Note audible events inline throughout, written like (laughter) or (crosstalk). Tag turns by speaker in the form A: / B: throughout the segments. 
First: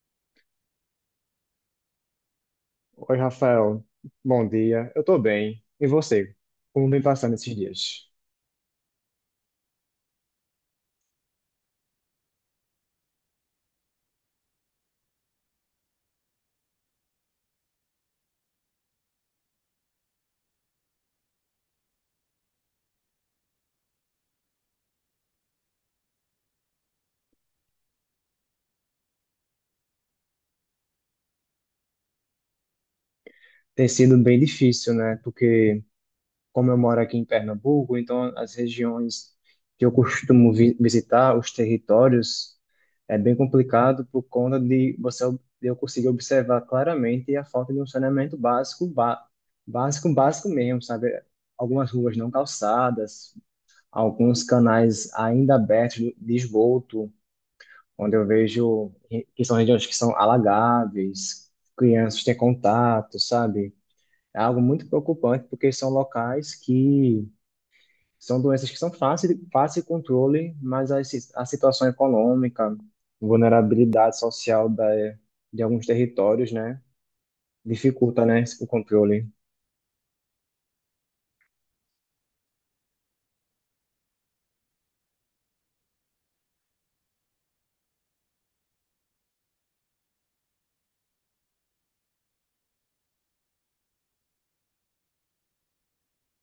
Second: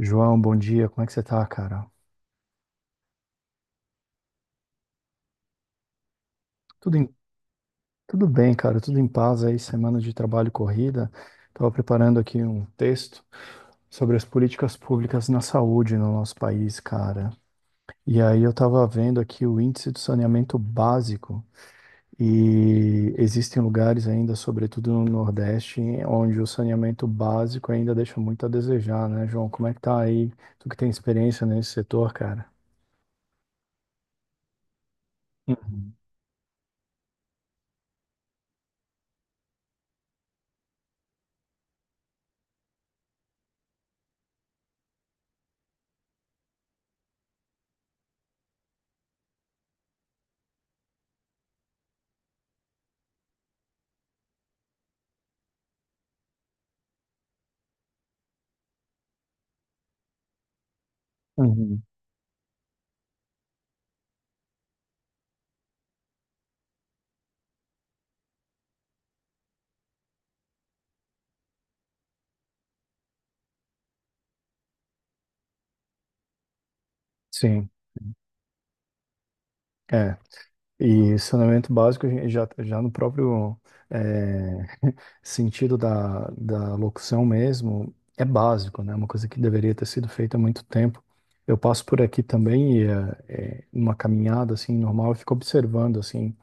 A: João, bom dia. Como é que você tá, cara?
B: Oi, Rafael. Bom dia. Eu tô bem. E você? Como
A: Tudo
B: vem
A: em-
B: passando esses dias?
A: tudo bem, cara. Tudo em paz aí, semana de trabalho corrida. Tava preparando aqui um texto sobre as políticas públicas na saúde no nosso país, cara. E aí eu tava vendo aqui o índice do saneamento básico e existem lugares ainda, sobretudo no Nordeste, onde o saneamento básico ainda deixa muito a desejar, né, João? Como é que tá aí? Tu que tem experiência nesse setor, cara?
B: Tem sido bem difícil, né? Porque
A: Uhum.
B: como eu moro aqui em Pernambuco, então as regiões que eu costumo visitar, os territórios, é bem complicado por conta de você de eu conseguir observar claramente a falta de um saneamento básico, básico, básico mesmo, sabe? Algumas ruas não calçadas, alguns canais ainda abertos de esgoto, onde eu vejo que são regiões que são alagáveis,
A: Uhum.
B: crianças têm contato, sabe? É algo muito preocupante, porque são locais que são doenças que são fáceis de fácil de controle, mas a situação econômica, vulnerabilidade social de alguns territórios, né,
A: Sim.
B: dificulta, né, o controle.
A: É. E saneamento básico, a gente já no próprio eh, (laughs) sentido da locução mesmo, é básico, né? É uma coisa que deveria ter sido feita há muito tempo. Eu passo por aqui também, e, numa caminhada assim normal, eu fico observando assim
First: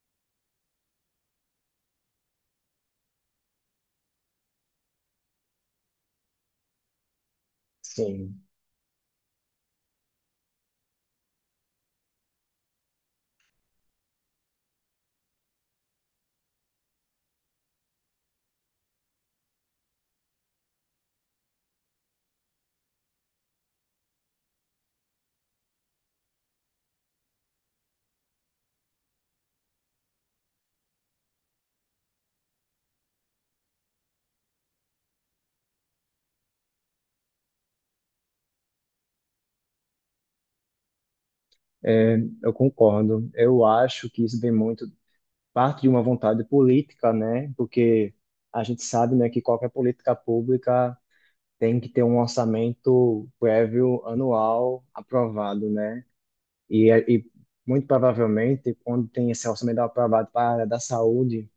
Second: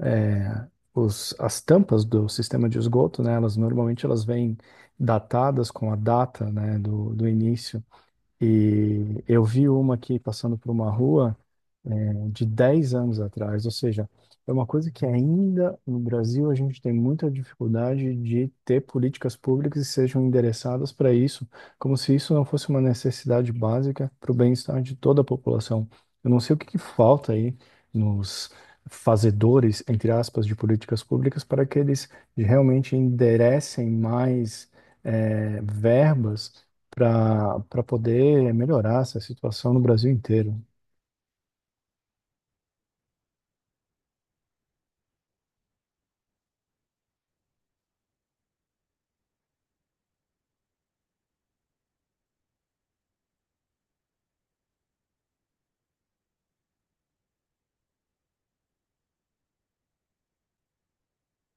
A: eh, as tampas do sistema de esgoto, né? Elas normalmente elas vêm datadas com a data, né, do início.
B: Sim,
A: E eu vi uma aqui passando por uma rua de 10 anos atrás. Ou seja, é uma coisa que ainda no Brasil a gente tem muita dificuldade de ter políticas públicas que sejam endereçadas para isso, como se isso não fosse uma necessidade básica para o bem-estar de toda a população. Eu não sei o que que falta aí nos fazedores, entre aspas, de políticas públicas para que eles realmente enderecem mais verbas para poder melhorar essa situação no Brasil inteiro.
B: é, eu concordo. Eu acho que isso vem muito parte de uma vontade política, né, porque a gente sabe, né, que qualquer política pública tem que ter um orçamento prévio anual aprovado, né? E muito provavelmente, quando tem esse orçamento aprovado para a área da saúde,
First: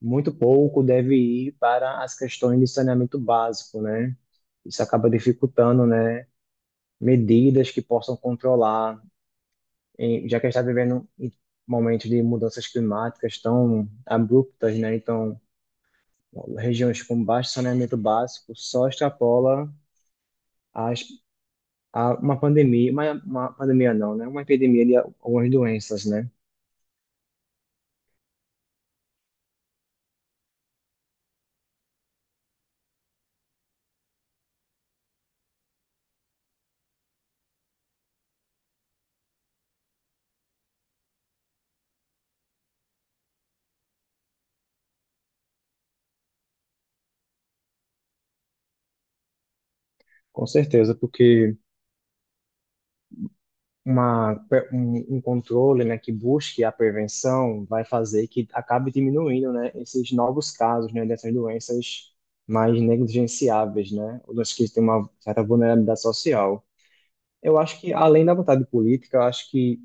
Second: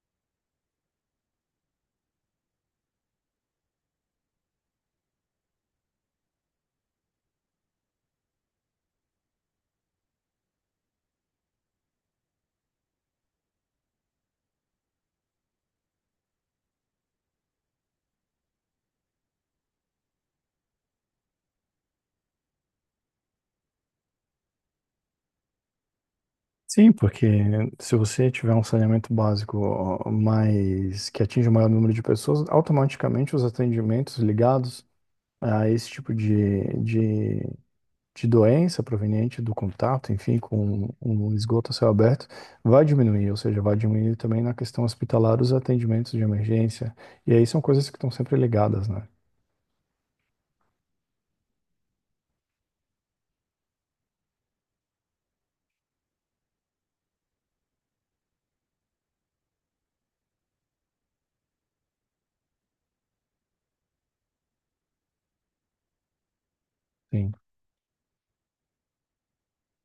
B: muito pouco deve ir para as questões de saneamento básico, né? Isso acaba dificultando, né? Medidas que possam controlar, já que a gente está vivendo em momentos de mudanças climáticas tão abruptas, né? Então, regiões com baixo saneamento básico só extrapola as a uma pandemia, uma pandemia não, né? Uma epidemia de algumas doenças, né?
A: Sim, porque se você tiver um saneamento básico mais que atinge o maior número de pessoas, automaticamente os atendimentos ligados a esse tipo de doença proveniente do contato, enfim, com um esgoto a céu aberto, vai diminuir, ou seja, vai diminuir também na questão hospitalar os atendimentos de emergência. E aí são coisas que estão sempre ligadas, né?
B: Com certeza, porque um controle, né, que busque a prevenção vai fazer que acabe diminuindo, né, esses novos casos, né, dessas doenças mais negligenciáveis, né, ou doenças que têm uma certa vulnerabilidade social.
A: Sim.
B: Eu acho que, além da vontade política, eu acho que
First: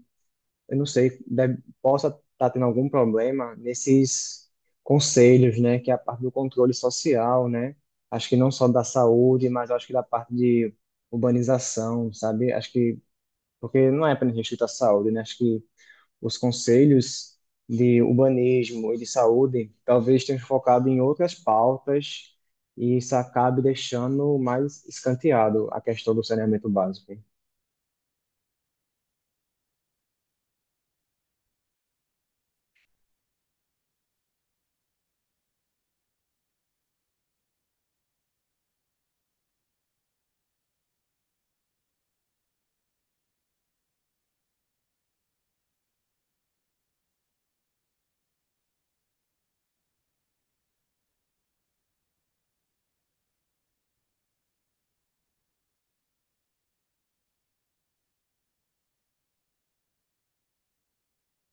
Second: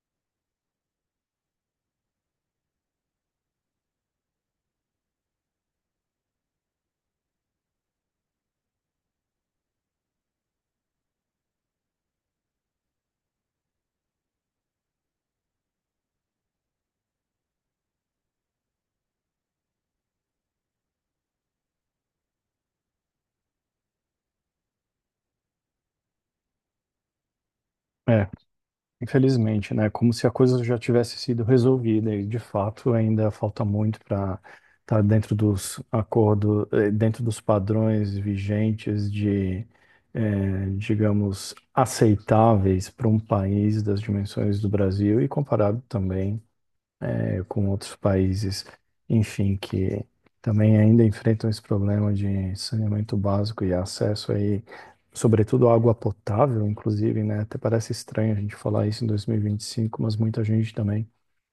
B: eu não sei, deve, possa estar tendo algum problema nesses conselhos, né, que é a parte do controle social, né? Acho que não só da saúde, mas acho que da parte de urbanização, sabe? Acho que porque não é apenas restrito à saúde, né? Acho que os conselhos de urbanismo e de saúde talvez tenham focado em outras pautas e isso acabe deixando mais escanteado a questão do saneamento básico.
A: É. Infelizmente, né? Como se a coisa já tivesse sido resolvida e, de fato, ainda falta muito para estar dentro dos acordos, dentro dos padrões vigentes de, digamos, aceitáveis para um país das dimensões do Brasil e comparado também com outros países, enfim, que também ainda enfrentam esse problema de saneamento básico e acesso aí, sobretudo à água potável, inclusive, né? Até parece estranho a gente falar isso em 2025, mas muita gente também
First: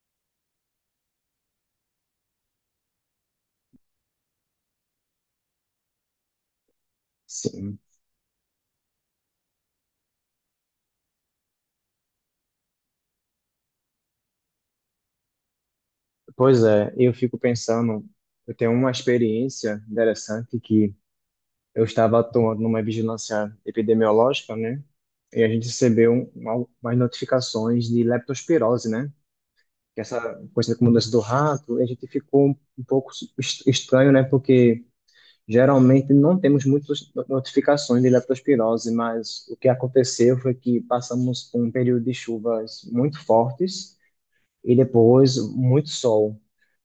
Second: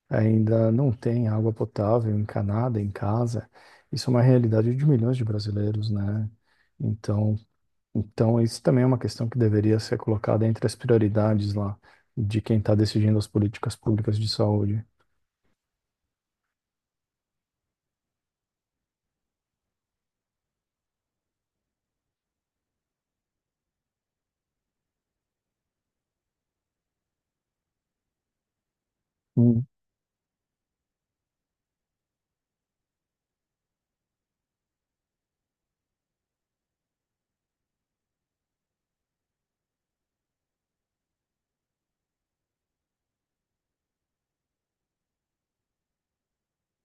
A: ainda não tem água potável encanada em casa. Isso é uma realidade de milhões de brasileiros, né? Então,
B: Sim.
A: então isso também é uma questão que deveria ser colocada entre as prioridades lá de quem está decidindo as políticas públicas de saúde.
B: Pois é, eu fico pensando, eu tenho uma experiência interessante que eu estava atuando numa vigilância epidemiológica, né? E a gente recebeu umas notificações de leptospirose, né?
A: Hum,
B: Que é essa coisa como doença do rato, e a gente ficou um pouco estranho, né? Porque geralmente não temos muitas notificações de leptospirose, mas o que aconteceu foi que passamos por um período de chuvas muito fortes e depois muito sol.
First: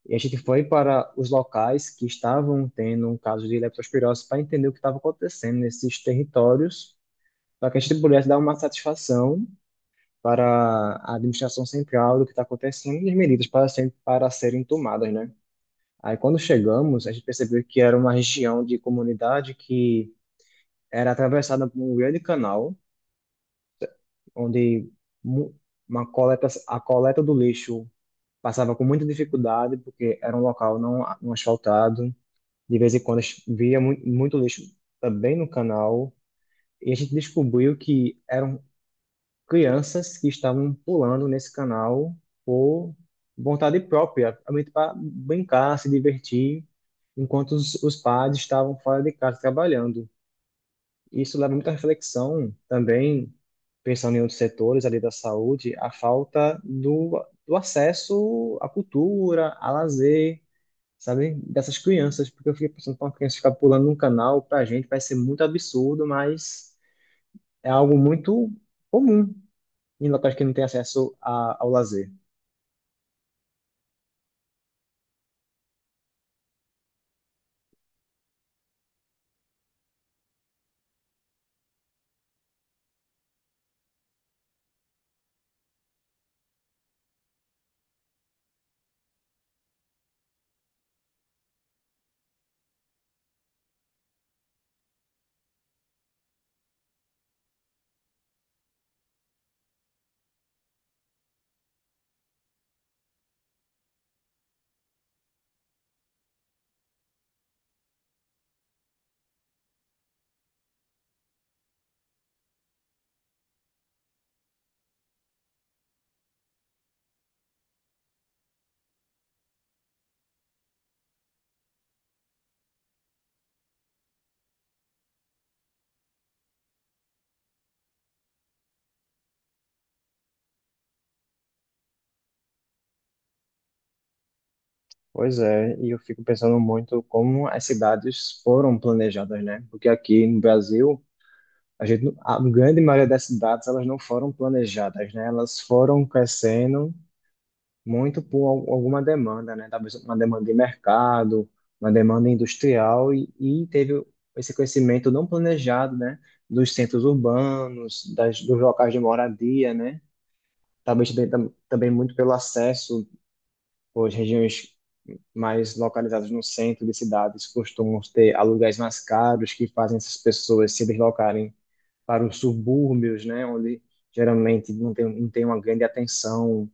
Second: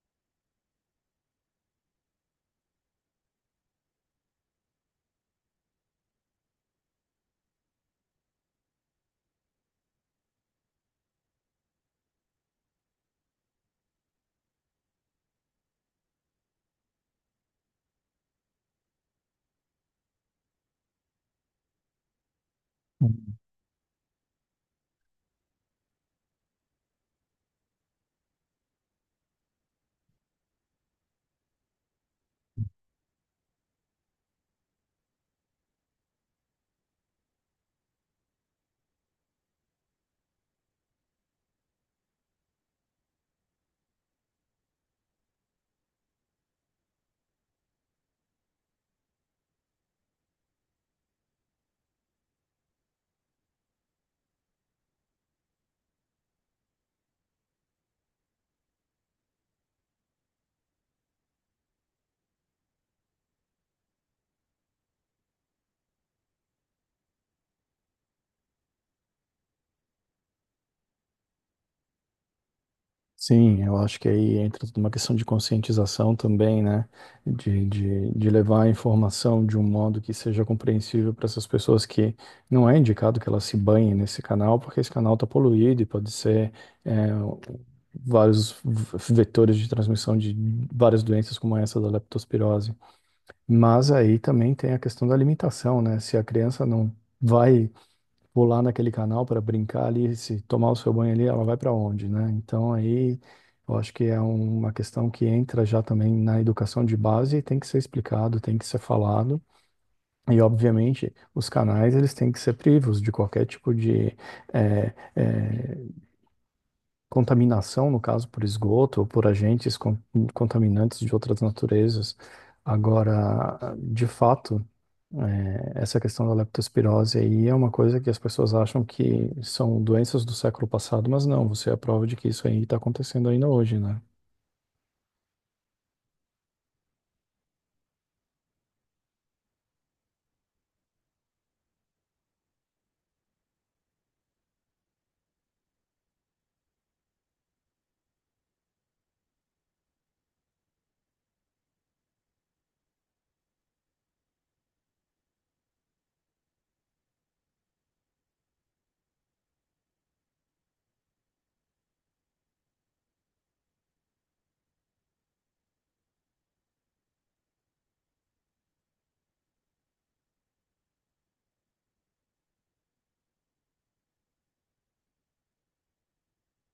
B: E a gente foi para os locais que estavam tendo um caso de leptospirose para entender o que estava acontecendo nesses territórios, para que a gente pudesse dar uma satisfação para a administração central do que está acontecendo e as medidas para serem tomadas, né? Aí quando chegamos, a gente percebeu que era uma região de comunidade que era atravessada por um grande canal,
A: hum.
B: onde mu- a coleta do lixo passava com muita dificuldade, porque era um local não asfaltado. De vez em quando muito lixo também no canal. E a gente descobriu que eram crianças que estavam pulando nesse canal por vontade própria, realmente para brincar, se divertir, enquanto os pais estavam fora de casa trabalhando. Isso leva muita reflexão também, pensando em outros setores ali da saúde, a falta do acesso à cultura, a lazer, sabe? Dessas crianças, porque eu fiquei pensando, para uma criança ficar pulando num canal, para a gente vai ser muito absurdo, mas é algo muito comum em locais que não tem acesso a, ao lazer.
A: Sim, eu acho que aí entra tudo uma questão de conscientização também, né? De levar a informação de um modo que seja compreensível para essas pessoas que não é indicado que elas se banhem nesse canal, porque esse canal está poluído e pode ser é, vários vetores de transmissão de várias doenças como essa da leptospirose. Mas aí também tem a questão da alimentação, né? Se a criança não vai vou lá naquele canal para brincar ali, se tomar o seu banho ali, ela vai para onde, né? Então aí eu acho que é uma questão que entra já também na educação de base e tem que ser explicado, tem que ser falado. E obviamente os canais eles têm que ser privos de qualquer tipo de eh, eh, contaminação, no caso, por esgoto ou por agentes contaminantes de outras naturezas. Agora, de fato, essa questão da leptospirose aí é uma coisa que as pessoas acham que são doenças do século passado, mas não, você é a prova de que isso aí está acontecendo ainda hoje, né?
B: Pois é, e eu fico pensando muito como as cidades foram planejadas, né? Porque aqui no Brasil, a gente, não- a grande maioria das cidades, elas não foram planejadas, né? Elas foram crescendo muito por alguma demanda, né? Talvez uma demanda de mercado, uma demanda industrial, e teve esse crescimento não planejado, né? Dos centros urbanos, dos locais de moradia, né? Talvez também, também muito pelo acesso, pois regiões mais localizadas no centro de cidades costumam ter aluguéis mais caros, que fazem essas pessoas se deslocarem para os subúrbios, né? Onde geralmente não tem uma grande atenção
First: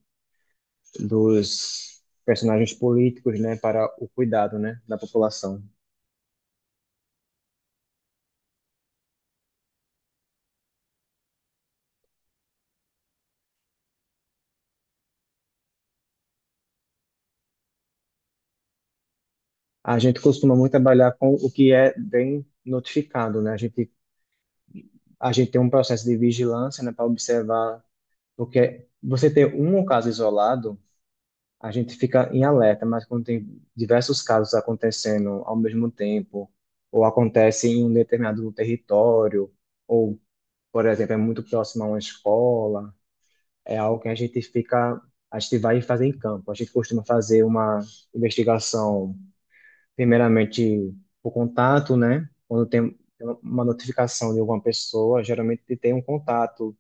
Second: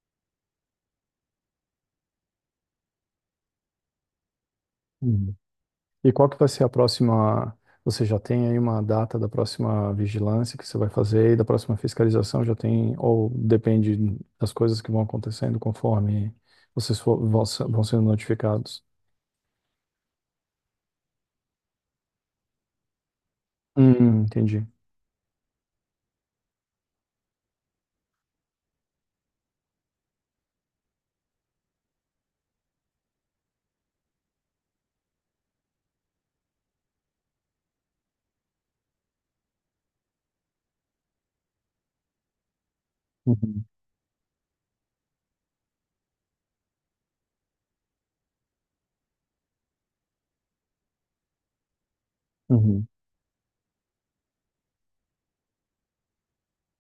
B: dos personagens políticos, né, para o cuidado, né, da população.
A: E qual que vai ser a próxima? Você já tem aí uma data da próxima vigilância que você vai fazer e da próxima fiscalização? Já tem, ou depende das coisas que vão acontecendo conforme vocês for, vão, se- vão sendo notificados?
B: A gente costuma muito trabalhar com o que é bem notificado, né?
A: Entendi.
B: A gente tem um processo de vigilância, né, para observar porque você ter um caso isolado, a gente fica em alerta, mas quando tem diversos casos acontecendo ao mesmo tempo, ou acontece em um determinado território, ou, por exemplo, é muito próximo a uma escola,
A: Uhum,
B: é algo que a gente vai fazer em campo. A gente costuma fazer uma investigação, primeiramente por contato, né? Quando
A: uhum,
B: tem uma notificação de alguma pessoa, geralmente tem um contato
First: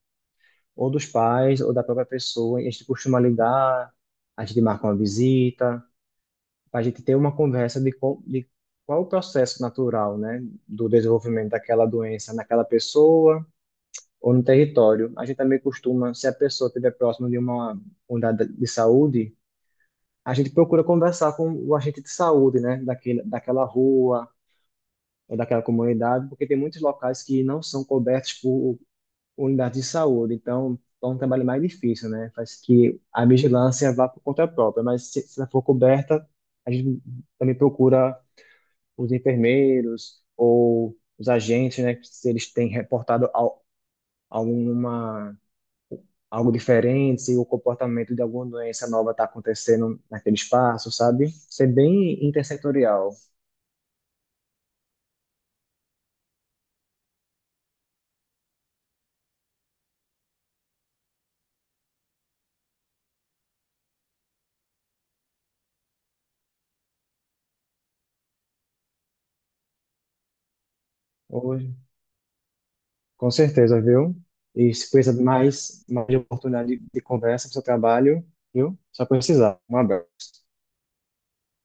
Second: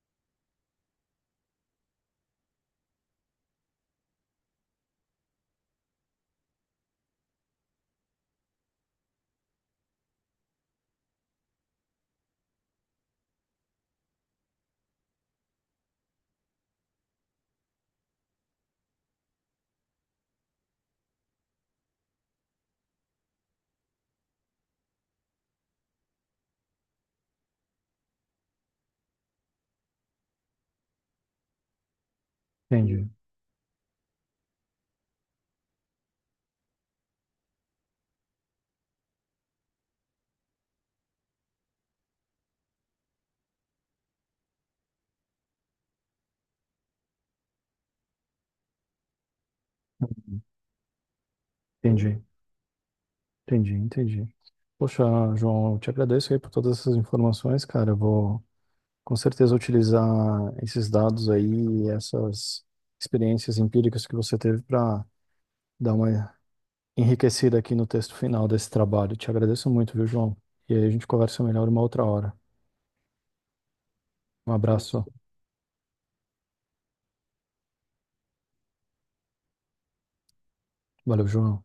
B: ou dos pais ou da própria pessoa. E a gente costuma ligar, a gente marca uma visita, a gente ter uma conversa de qual é o processo natural, né, do desenvolvimento daquela doença naquela pessoa ou no território. A gente também costuma, se a pessoa estiver próxima de uma unidade de saúde, a gente procura conversar com o agente de saúde, né, daquela rua ou daquela comunidade, porque tem muitos locais que não são cobertos por unidade de saúde. Então, é um trabalho mais difícil, né? Faz que
A: entendi,
B: a vigilância vá por conta própria, mas se ela for coberta, a gente também procura os enfermeiros ou os agentes, né, se eles têm reportado al- alguma algo diferente, se o comportamento de alguma doença nova está acontecendo naquele espaço, sabe? Ser
A: entendi,
B: bem intersetorial.
A: entendi, entendi. Poxa, João, eu te agradeço aí por todas essas informações, cara. Eu vou com certeza utilizar esses dados aí, essas experiências empíricas que você teve para dar uma enriquecida aqui no texto final desse trabalho. Te agradeço muito, viu, João? E aí a gente conversa melhor
B: Hoje,
A: uma outra hora.
B: com certeza, viu?
A: Um
B: E se
A: abraço.
B: precisa de mais de oportunidade de conversa para o seu trabalho, viu? Só precisar. Um abraço.
A: Valeu, João.